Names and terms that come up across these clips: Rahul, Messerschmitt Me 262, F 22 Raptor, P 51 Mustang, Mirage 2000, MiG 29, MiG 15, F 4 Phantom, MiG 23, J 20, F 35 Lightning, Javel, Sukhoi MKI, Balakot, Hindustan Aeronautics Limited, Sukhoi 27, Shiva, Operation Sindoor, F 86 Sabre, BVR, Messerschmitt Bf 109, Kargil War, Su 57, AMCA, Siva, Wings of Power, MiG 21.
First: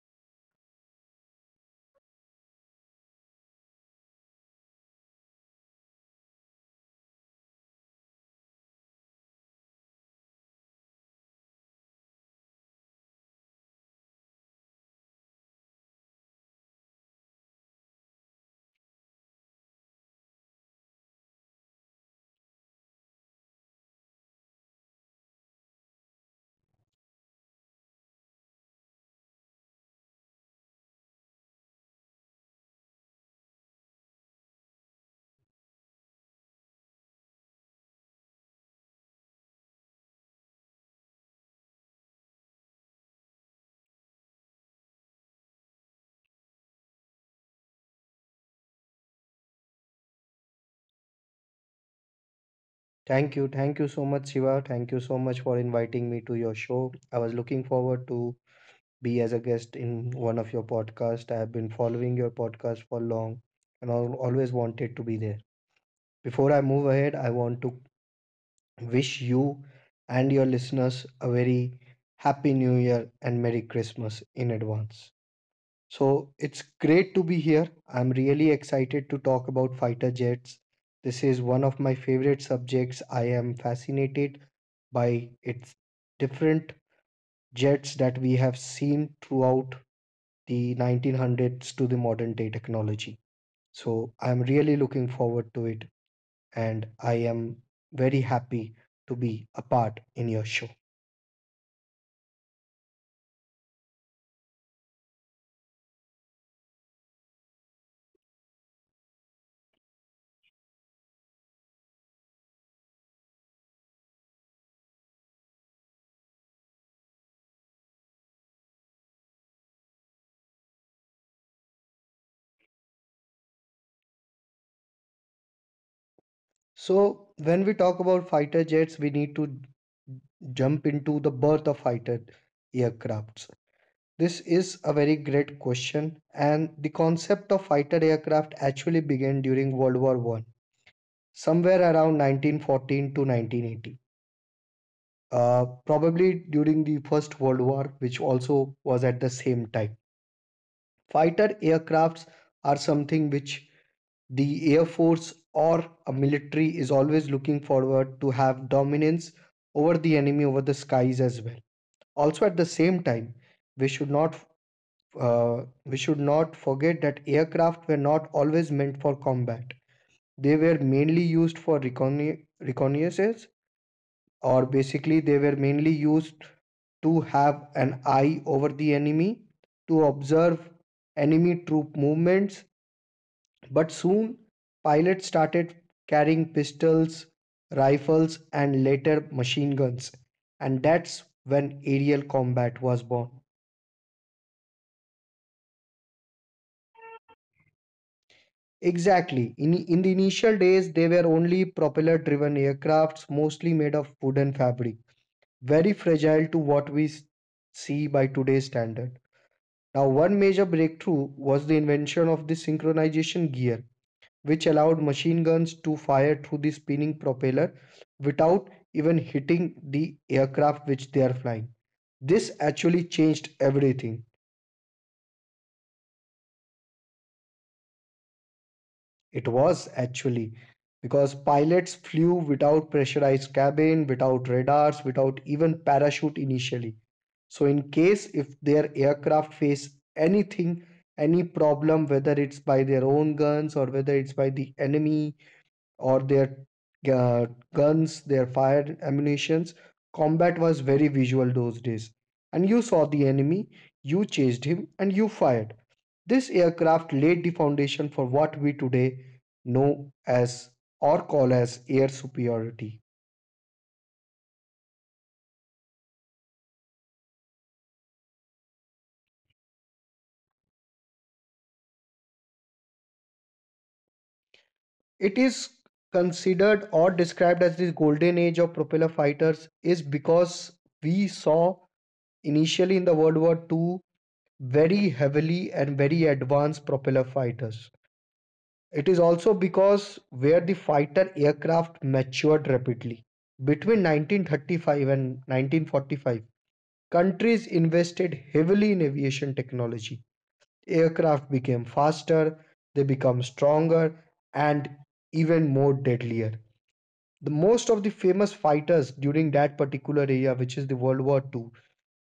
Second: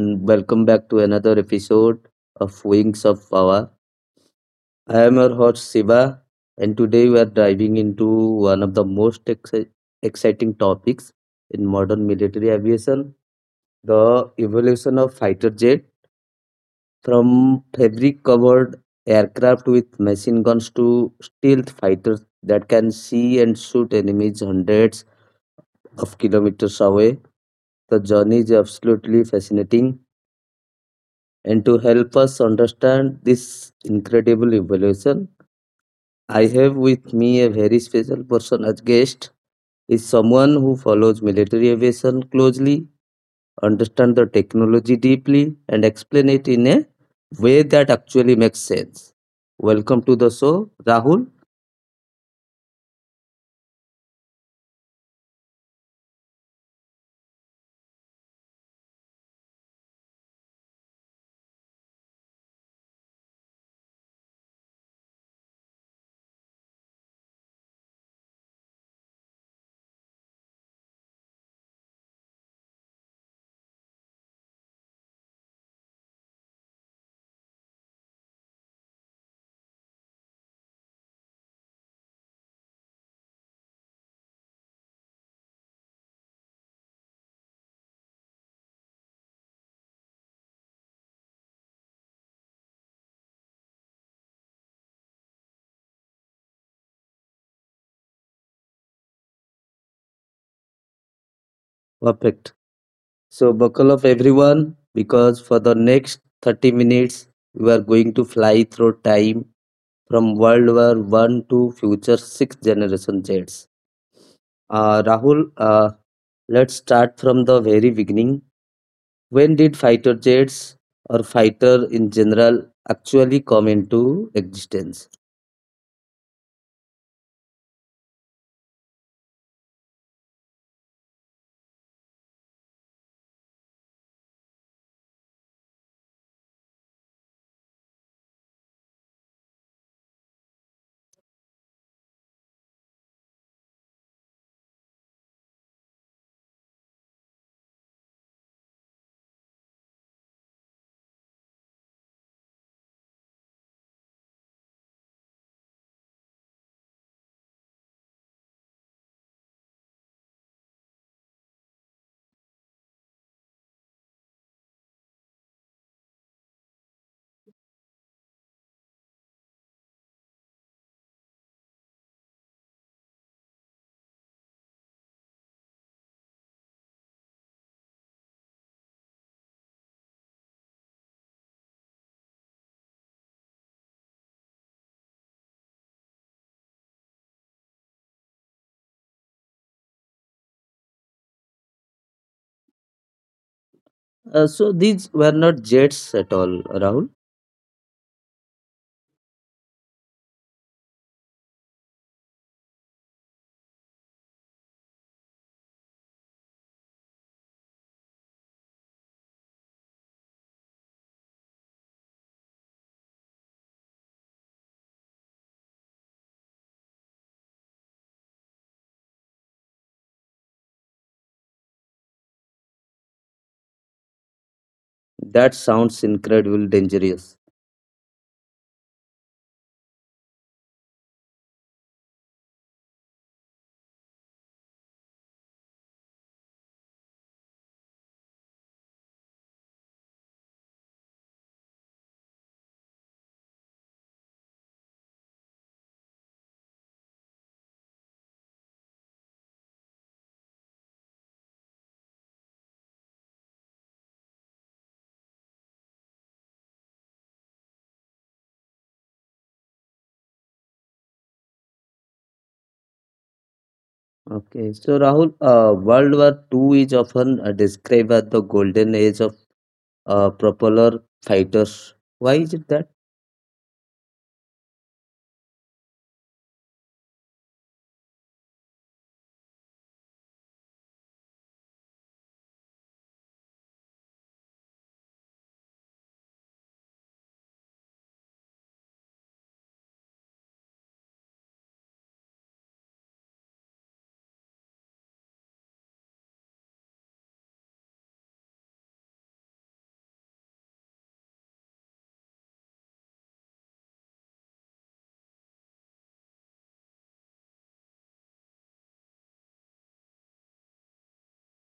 and welcome back to another episode of Wings of Power. I am your host Siva, and today we are diving into one of the most exciting topics in modern military aviation the evolution of fighter jet from fabric covered aircraft with machine guns to stealth fighters that can see and shoot enemies hundreds of kilometers away. The journey is absolutely fascinating. And to help us understand this incredible evolution, I have with me a very special person as guest. Is someone who follows military aviation closely, understands the technology deeply, and explain it in a way that actually makes sense. Welcome to the show, Rahul. Thank you. Thank you so much, Shiva. Thank you so much for inviting me to your show. I was looking forward to be as a guest in one of your podcasts. I have been following your podcast for long and I always wanted to be there. Before I move ahead, I want to wish you and your listeners a very happy new year and Merry Christmas in advance. So it's great to be here. I'm really excited to talk about fighter jets. This is one of my favorite subjects. I am fascinated by its different jets that we have seen throughout the 1900s to the modern day technology. So I'm really looking forward to it and I am very happy to be a part in your show. Perfect. So buckle up, everyone, because for the next 30 minutes, we are going to fly through time from World War One to future sixth generation jets. Rahul, let's start from the very beginning. When did fighter jets or fighter in general actually come into existence? So when we talk about fighter jets, we need to jump into the birth of fighter aircrafts. This is a very great question, and the concept of fighter aircraft actually began during World War One, somewhere around 1914 to 1980. Probably during the First World War, which also was at the same time. Fighter aircrafts are something which the air force or a military is always looking forward to have dominance over the enemy over the skies as well, also at the same time we should not, uh, we should not forget that aircraft were not always meant for combat. They were mainly used for reconnaissance, or basically they were mainly used to have an eye over the enemy, to observe enemy troop movements. But soon, pilots started carrying pistols, rifles, and later machine guns. And that's when aerial combat was born. So these were not jets at all, Rahul. Exactly. In the initial days, they were only propeller driven aircrafts, mostly made of wood and fabric, very fragile to what we see by today's standard. Now, one major breakthrough was the invention of the synchronization gear, which allowed machine guns to fire through the spinning propeller without even hitting the aircraft which they are flying. This actually changed everything. That sounds incredibly dangerous. It was actually because pilots flew without pressurized cabin, without radars, without even parachute initially. So, in case if their aircraft face anything, any problem, whether it's by their own guns or whether it's by the enemy or their, uh, guns, their fire ammunitions. Combat was very visual those days. And you saw the enemy, you chased him, and you fired. This aircraft laid the foundation for what we today know as or call as air superiority. Okay, so Rahul, World War Two is often described as the golden age of propeller fighters. Why is it that? It is considered or described as the golden age of propeller fighters is because we saw initially in the World War Two very heavily and very advanced propeller fighters. It is also because where the fighter aircraft matured rapidly. Between 1935 and 1945, countries invested heavily in aviation technology. Aircraft became faster, they became stronger, and even more deadlier. The most of the famous fighters during that particular era, which is the World War II,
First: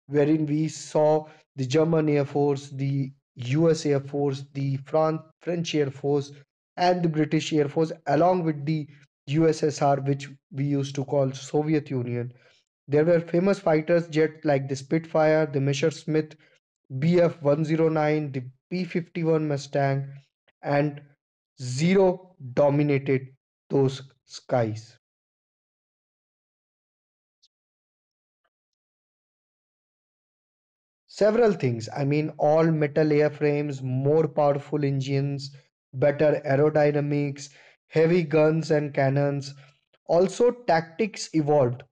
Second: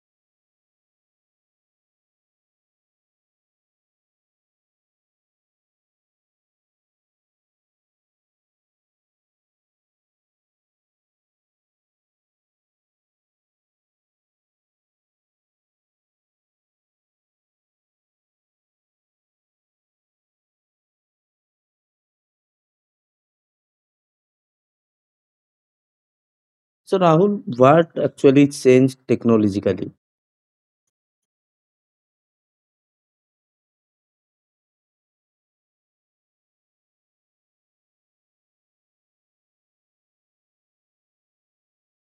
wherein we saw the German Air Force, the US Air Force, the French Air Force, and the British Air Force, along with the USSR, which we used to call Soviet Union. There were famous fighters jets like the Spitfire, the Messerschmitt Bf 109, the P 51 Mustang, and Zero dominated those skies. So Rahul, what actually changed technologically? Several things. I mean, all metal airframes, more powerful engines, better aerodynamics, heavy guns and cannons. Also, tactics evolved,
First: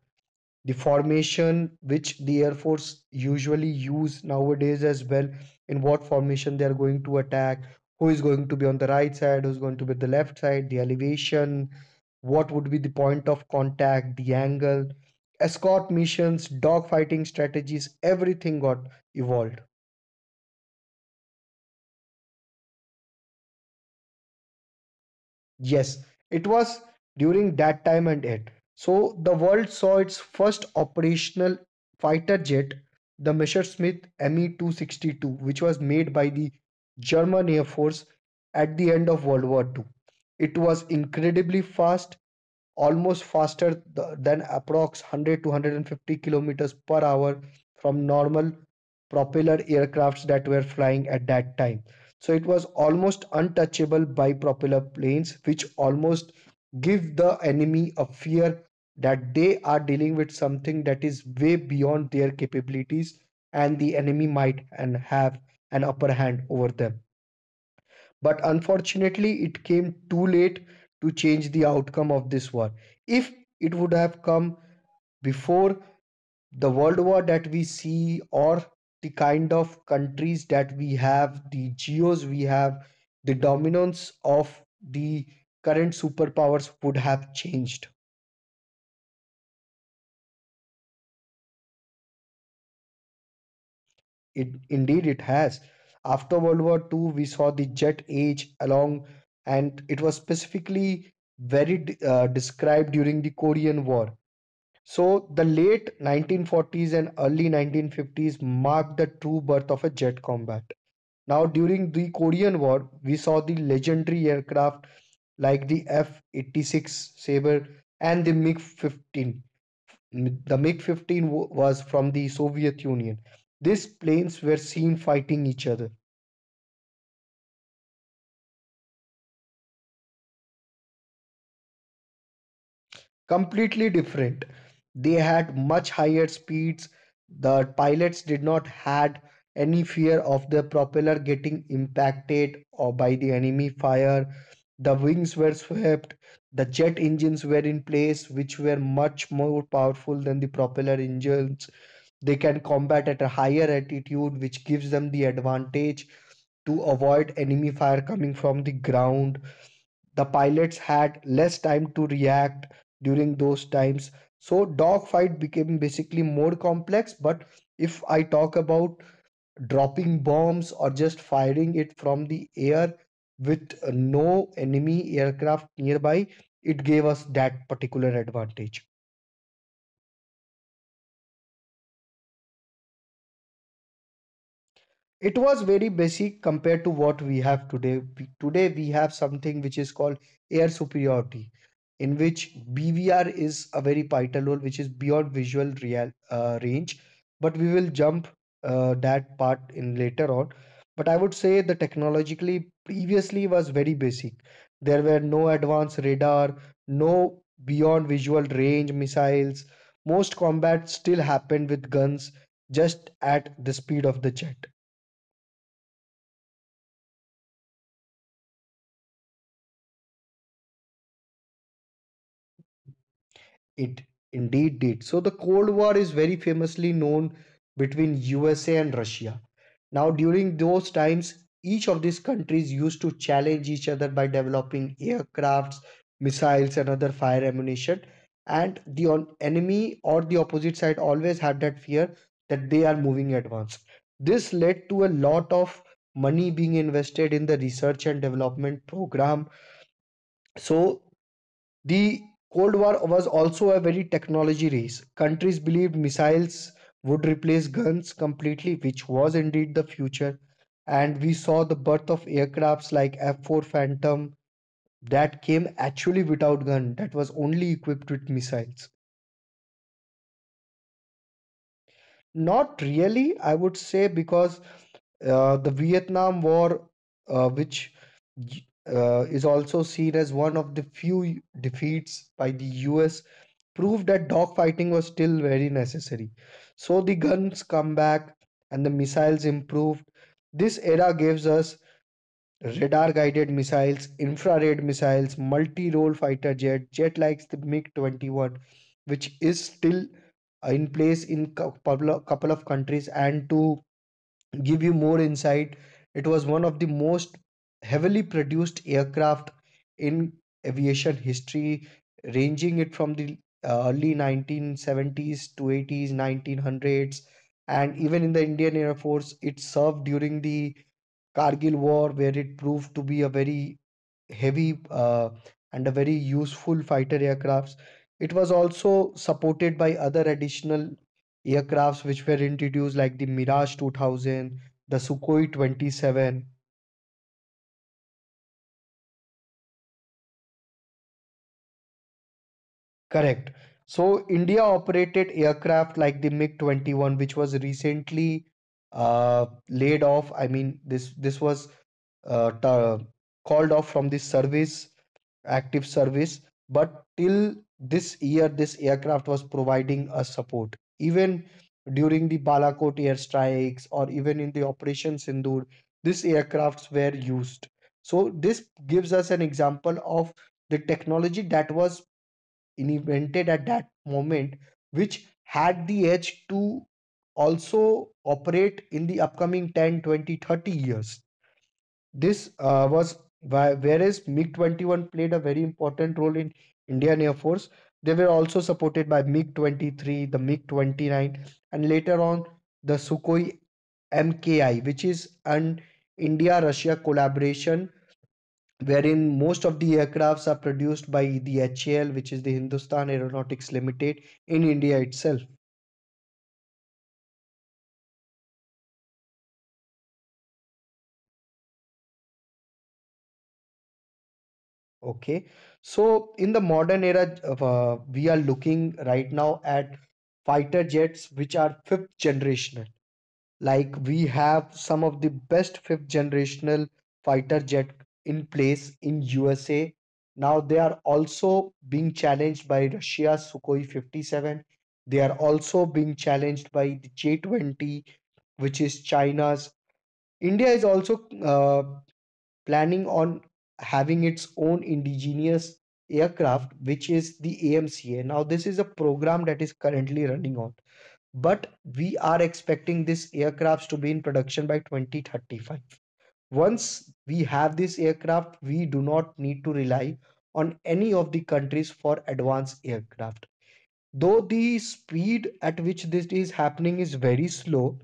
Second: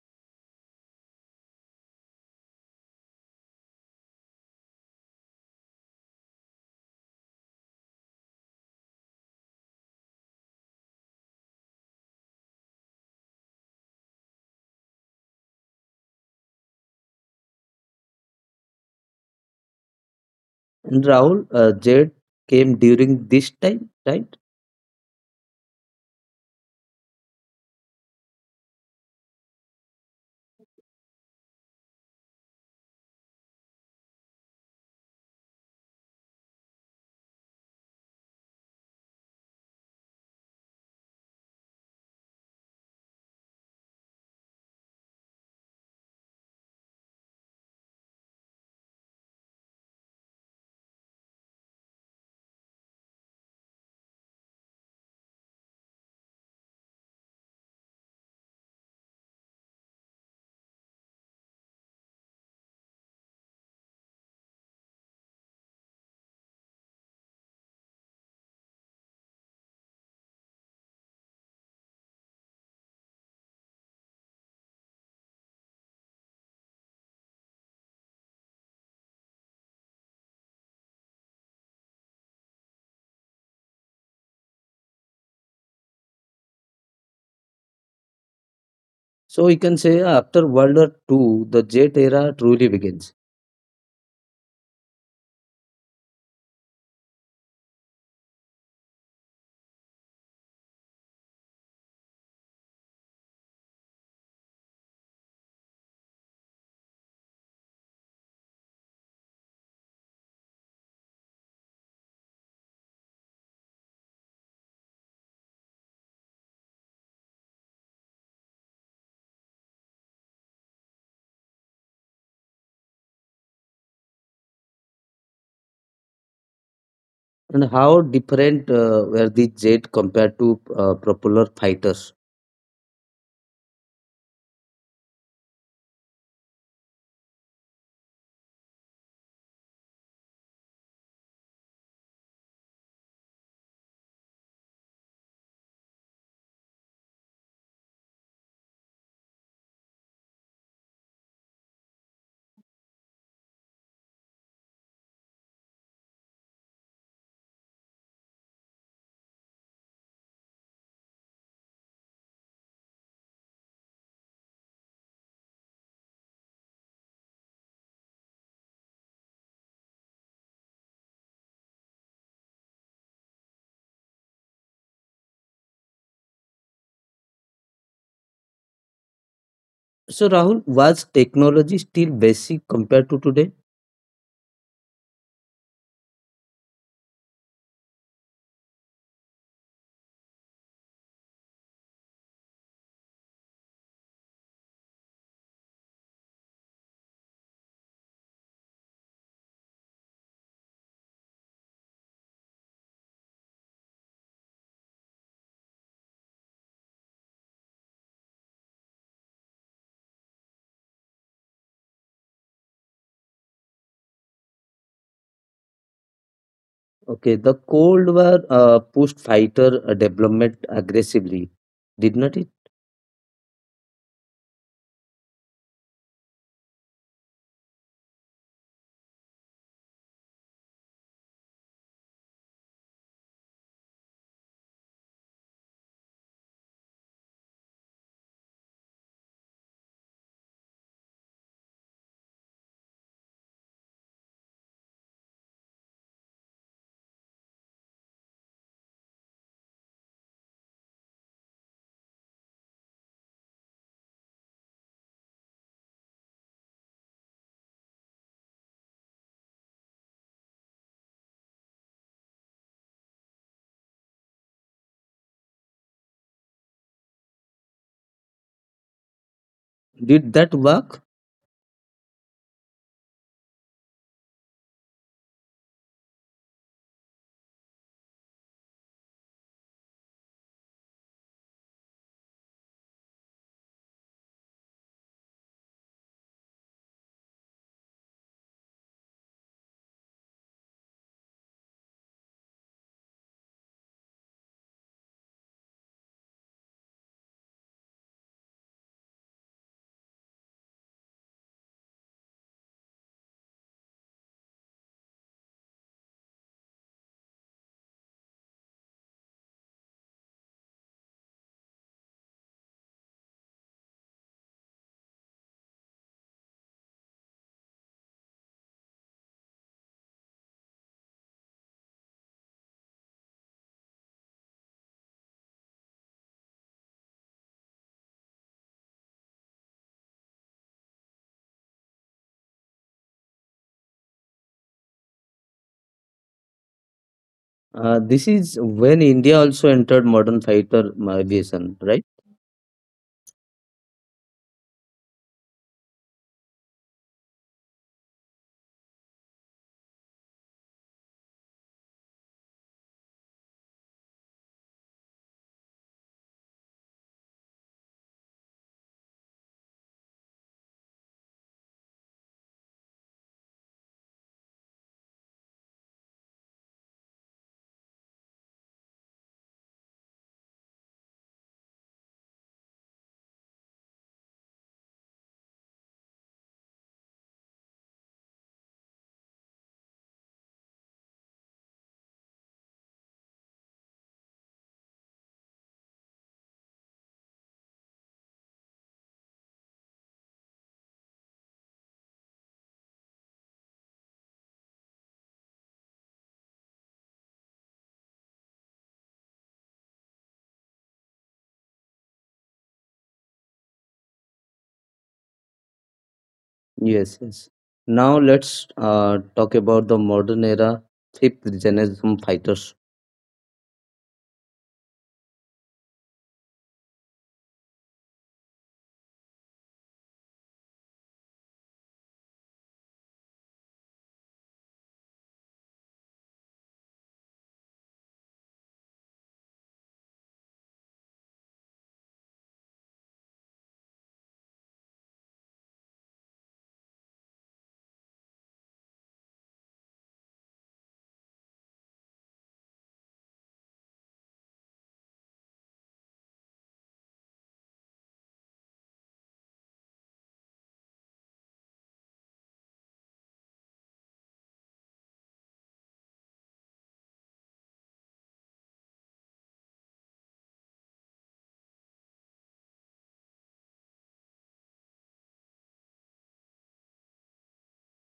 the formation which the air force usually use nowadays as well, in what formation they are going to attack, who is going to be on the right side, who's going to be the left side, the elevation, what would be the point of contact, the angle, escort missions, dogfighting strategies, everything got evolved. And Rahul, jet came during this time, right? Yes, it was during that time and it. So the world saw its first operational fighter jet, the Messerschmitt Me 262, which was made by the German Air Force at the end of World War Two. It was incredibly fast, almost faster than approx 100 to 150 kilometers per hour from normal propeller aircrafts that were flying at that time. So it was almost untouchable by propeller planes, which almost give the enemy a fear that they are dealing with something that is way beyond their capabilities and the enemy might and have an upper hand over them. But unfortunately, it came too late to change the outcome of this war. If it would have come before the world war that we see, or the kind of countries that we have, the geos we have, the dominance of the current superpowers would have changed. So we can say after World War II, the jet era truly begins. It indeed it has. After World War Two, we saw the jet age along, and it was specifically very, described during the Korean War. So, the late 1940s and early 1950s marked the true birth of a jet combat. Now, during the Korean War, we saw the legendary aircraft like the F 86 Sabre and the MiG 15. The MiG 15 was from the Soviet Union. These planes were seen fighting each other. And how different were the jet compared to propeller fighters? Completely different. They had much higher speeds. The pilots did not had any fear of the propeller getting impacted or by the enemy fire. The wings were swept. The jet engines were in place, which were much more powerful than the propeller engines. They can combat at a higher altitude, which gives them the advantage to avoid enemy fire coming from the ground. The pilots had less time to react during those times. So dogfight became basically more complex. But if I talk about dropping bombs or just firing it from the air with no enemy aircraft nearby, it gave us that particular advantage. So Rahul, was technology still basic compared to today? It was very basic compared to what we have today. Today we have something which is called air superiority, in which BVR is a very vital role, which is beyond visual real range. But we will jump that part in later on. But I would say the technologically previously was very basic. There were no advanced radar, no beyond visual range missiles. Most combat still happened with guns, just at the speed of the jet. Okay, the Cold War pushed fighter development aggressively, did not it? It indeed did. So the Cold War is very famously known between USA and Russia. Now, during those times, each of these countries used to challenge each other by developing aircrafts, missiles, and other fire ammunition. And the enemy or the opposite side always had that fear that they are moving advanced. This led to a lot of money being invested in the research and development program. So the Cold War was also a very technology race. Countries believed missiles would replace guns completely, which was indeed the future. And we saw the birth of aircrafts like F 4 Phantom that came actually without gun, that was only equipped with missiles. Did that work? Not really, I would say, because the Vietnam War, which is also seen as one of the few defeats by the US proved that dogfighting was still very necessary. So the guns come back and the missiles improved. This era gives us radar guided missiles, infrared missiles, multi role fighter jet, jet like the MiG 21, which is still in place in a couple of countries. And to give you more insight, it was one of the most heavily produced aircraft in aviation history, ranging it from the early 1970s to 80s, 1900s, and even in the Indian Air Force, it served during the Kargil War, where it proved to be a very heavy and a very useful fighter aircrafts. It was also supported by other additional aircrafts which were introduced, like the Mirage 2000, the Sukhoi 27. This is when India also entered modern fighter aviation, right? Correct. So, India operated aircraft like the MiG 21, which was recently laid off. I mean, this was uh, ta- called off from the service, active service, but till this year, this aircraft was providing us support. Even during the Balakot airstrikes or even in the Operation Sindoor, these aircrafts were used. So, this gives us an example of the technology that was invented at that moment, which had the edge to also operate in the upcoming 10, 20, 30 years. This was why, whereas MiG 21 played a very important role in Indian Air Force, they were also supported by MiG 23, the MiG 29, and later on the Sukhoi MKI, which is an India Russia collaboration wherein most of the aircrafts are produced by the HAL, which is the Hindustan Aeronautics Limited, in India itself. Yes, yes. Now let's talk about the modern era fifth generation fighters. Okay. So in the modern era, we are looking right now at fighter jets which are fifth generational. Like we have some of the best fifth generational fighter jet in place in USA. Now they are also being challenged by Russia Sukhoi 57. They are also being challenged by the J-20, which is China's. India is also planning on having its own indigenous aircraft, which is the AMCA. Now, this is a program that is currently running on, but we are expecting this aircrafts to be in production by 2035. Once we have this aircraft, we do not need to rely on any of the countries for advanced aircraft. Though the speed at which this is happening is very slow,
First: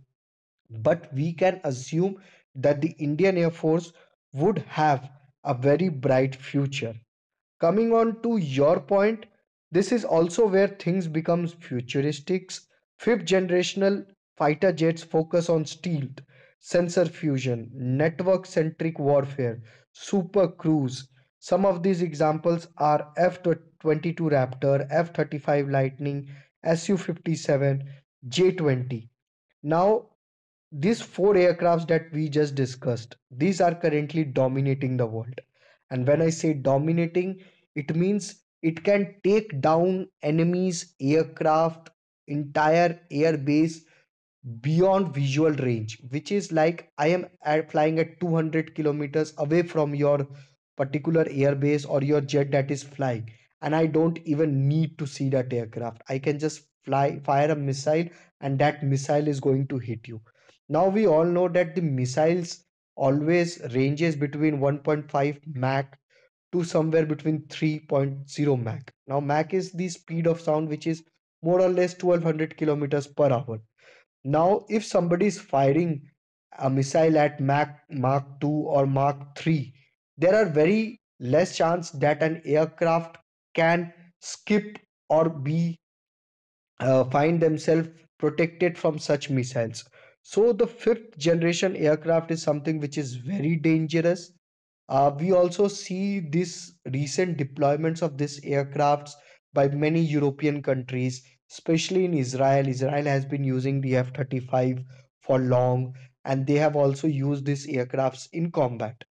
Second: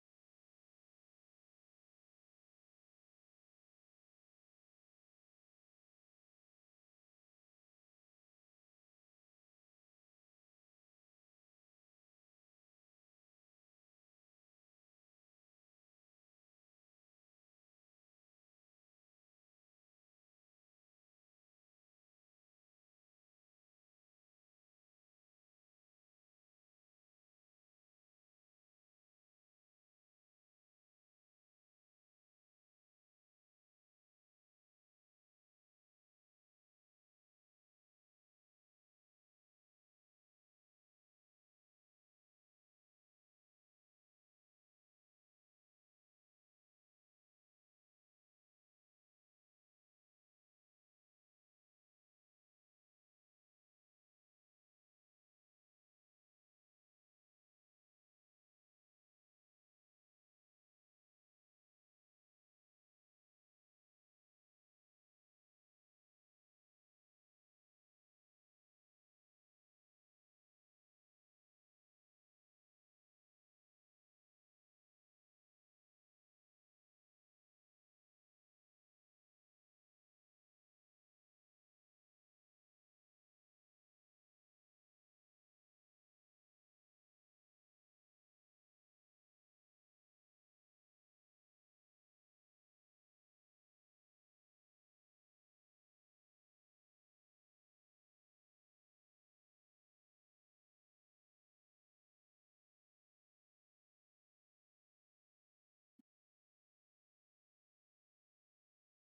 but we can assume that the Indian Air Force would have a very bright future. Coming on to your point, this is also where things become futuristic. Fifth generational fighter jets focus on stealth, sensor fusion, network centric warfare, super cruise. Some of these examples are F 22 Raptor, F 35 Lightning, Su 57, J 20. Now, these four aircrafts that we just discussed these are currently dominating the world, and when I say dominating, it means it can take down enemies aircraft, entire airbase, beyond visual range, which is like I am at flying at 200 kilometers away from your particular airbase or your jet that is flying, and I don't even need to see that aircraft. I can just fly fire a missile, and that missile is going to hit you. Now, we all know that the missiles always ranges between 1.5 mach to somewhere between 3.0 mach. Now, mach is the speed of sound, which is more or less 1200 kilometers per hour. Now, if somebody is firing a missile at Mach 2 or Mach 3, there are very less chance that an aircraft can skip or be find themselves protected from such missiles. So the fifth generation aircraft is something which is very dangerous. We also see these recent deployments of these aircrafts by many European countries, especially in Israel. Israel has been using the F 35 for long, and they have also used these aircrafts in combat.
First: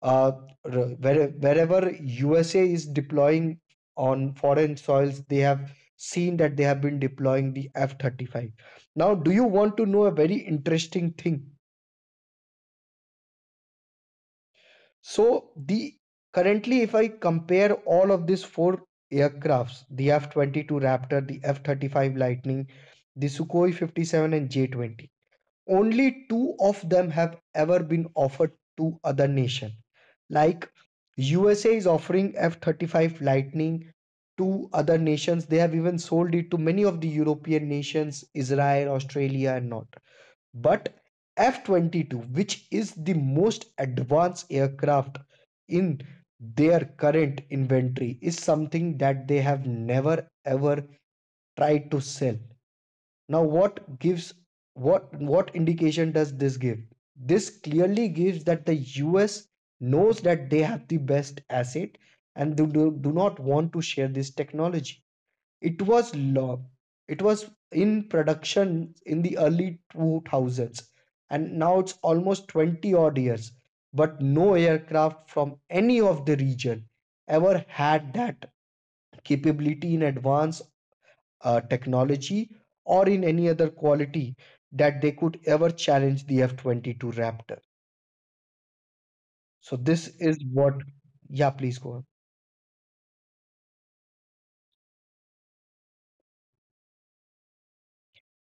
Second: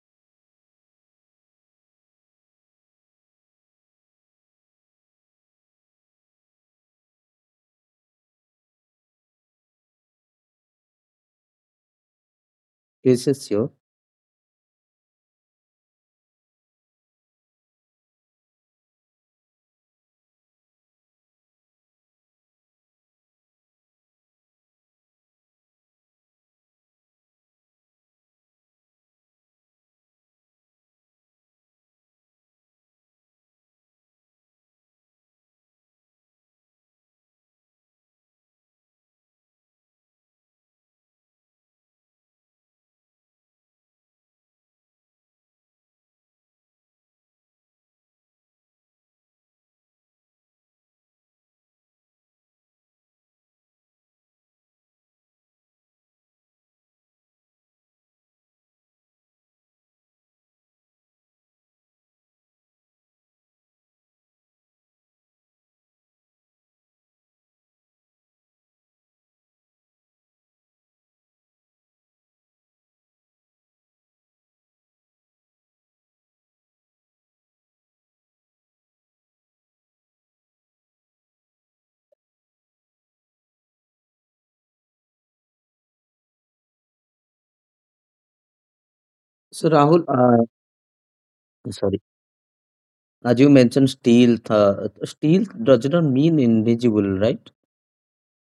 Uh, Wherever USA is deploying on foreign soils, they have seen that they have been deploying the F 35. Now, do you want to know a very interesting thing? Yes, yes, sure. So the currently, if I compare all of these four aircrafts, the F-22 Raptor, the F-35 Lightning, the Sukhoi 57 and J-20, only two of them have ever been offered to other nation. Like USA is offering F-35 Lightning to other nations. They have even sold it to many of the European nations, Israel, Australia, and not. But F-22, which is the most advanced aircraft in their current inventory, is something that they have never ever tried to sell. Now, what gives, what indication does this give? This clearly gives that the US knows that they have the best asset, and they do not want to share this technology. It was lo- it was in production in the early 2000s, and now it's almost 20 odd years, but no aircraft from any of the region ever had that capability in advanced technology or in any other quality that they could ever challenge the F-22 Raptor. So So Rahul, this uh, is what, yeah, please go sorry, on. as you mentioned, steel. Steel does not mean invisible, right?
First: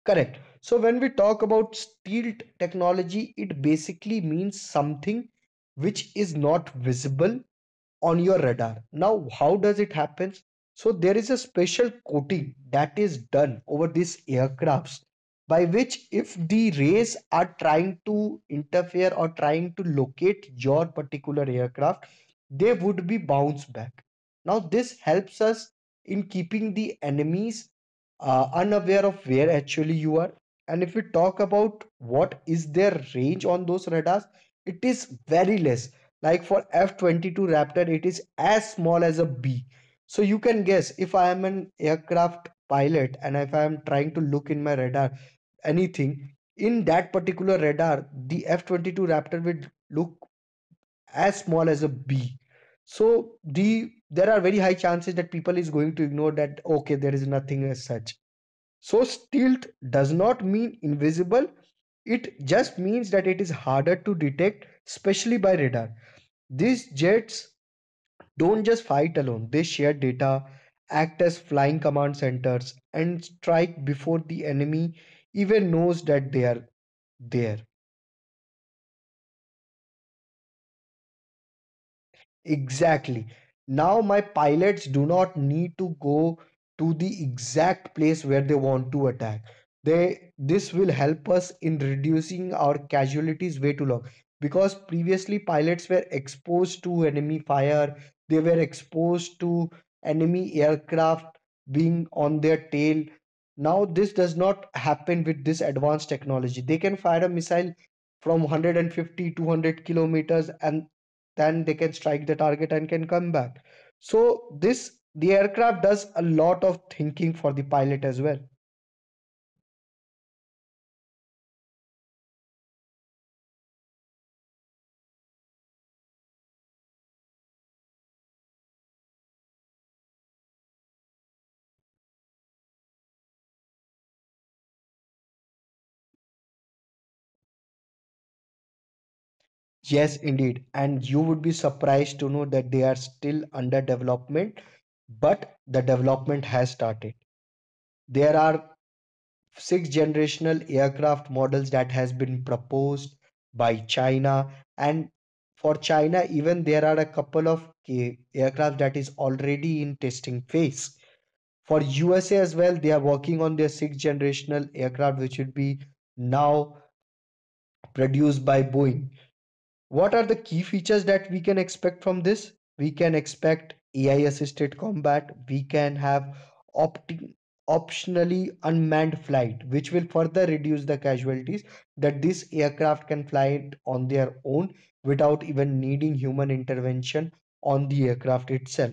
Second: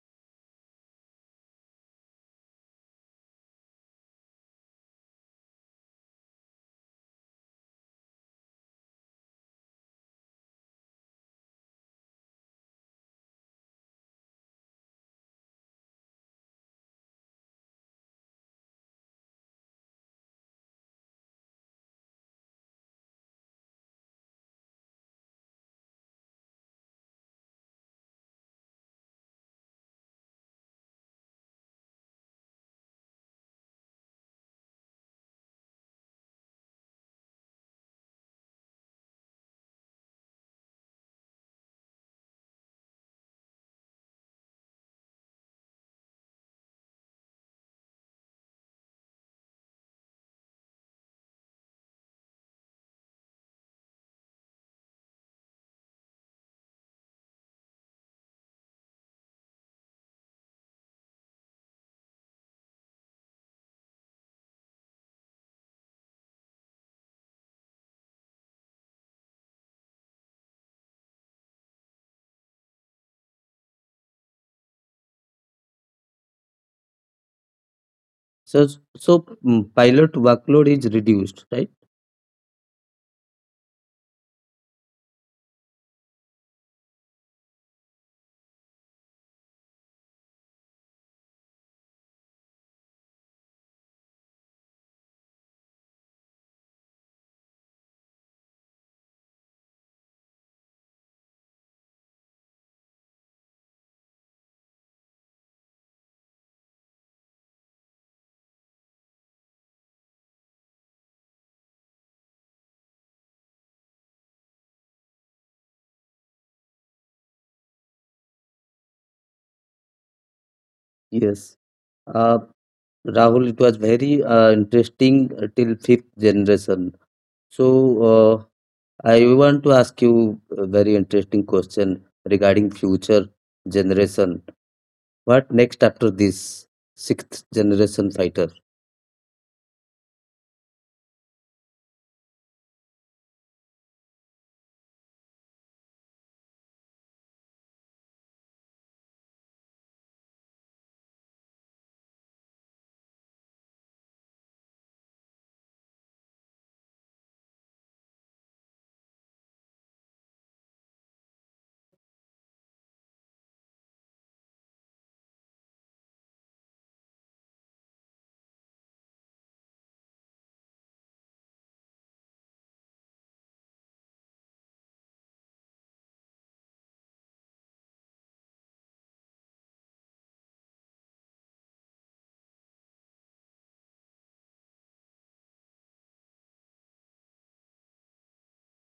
Correct. So when we talk about stealth technology, it basically means something which is not visible on your radar. Now, how does it happen? So there is a special coating that is done over these aircrafts by which if the rays are trying to interfere or trying to locate your particular aircraft, they would be bounced back. Now this helps us in keeping the enemies unaware of where actually you are. And if we talk about what is their range on those radars, it is very less, like for F-22 Raptor, it is as small as a bee. So you can guess, if I am an aircraft pilot and if I am trying to look in my radar anything, in that particular radar, the F-22 Raptor would look as small as a bee. So the there are very high chances that people is going to ignore that okay, there is nothing as such. So stealth does not mean invisible. It just means that it is harder to detect, especially by radar. These jets don't just fight alone, they share data, act as flying command centers, and strike before the enemy even knows that they are there. So, so, pilot workload is reduced, right? Exactly. Now my pilots do not need to go to the exact place where they want to attack. They this will help us in reducing our casualties way too long, because previously pilots were exposed to enemy fire, they were exposed to enemy aircraft being on their tail. Now this does not happen with this advanced technology. They can fire a missile from 150 200 kilometers, and then they can strike the target and can come back. So this the aircraft does a lot of thinking for the pilot as well. Yes. Uh, Rahul, it was very interesting till fifth generation. So, I want to ask you a very interesting question regarding future generation. What next after this sixth generation fighter? Yes, indeed. And you would be surprised to know that they are still under development, but the development has started. There are six generational aircraft models that has been proposed by China, and for China even there are a couple of aircraft that is already in testing phase. For USA as well, they are working on their sixth generational aircraft, which would be now produced by Boeing. What are the key features that we can expect from this? We can expect AI assisted combat, we can have opti- optionally unmanned flight, which will further reduce the casualties, that this aircraft can fly it on their own without even needing human intervention on the aircraft itself.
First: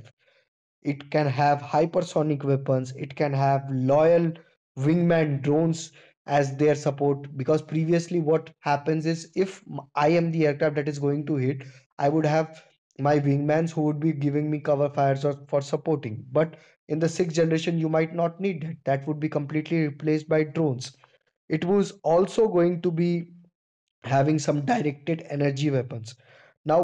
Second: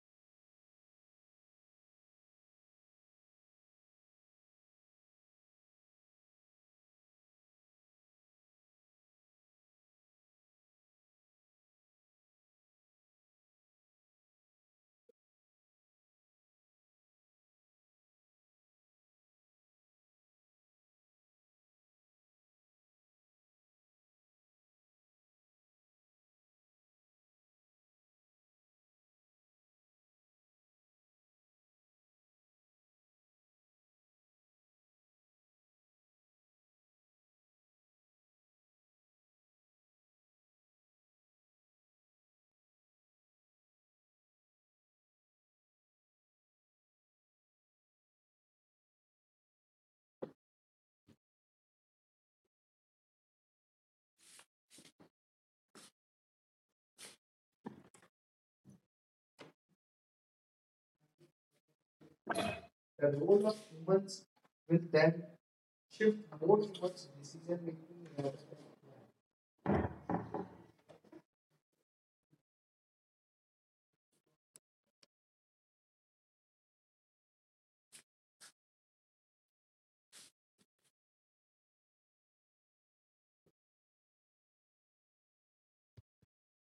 It can have hypersonic weapons, it can have loyal wingman drones as their support, because previously what happens is if I am the aircraft that is going to hit, I would have my wingmans who would be giving me cover fires or for supporting, but in the sixth generation you might not need that. That would be completely replaced by drones. It was also going to be having some directed energy weapons now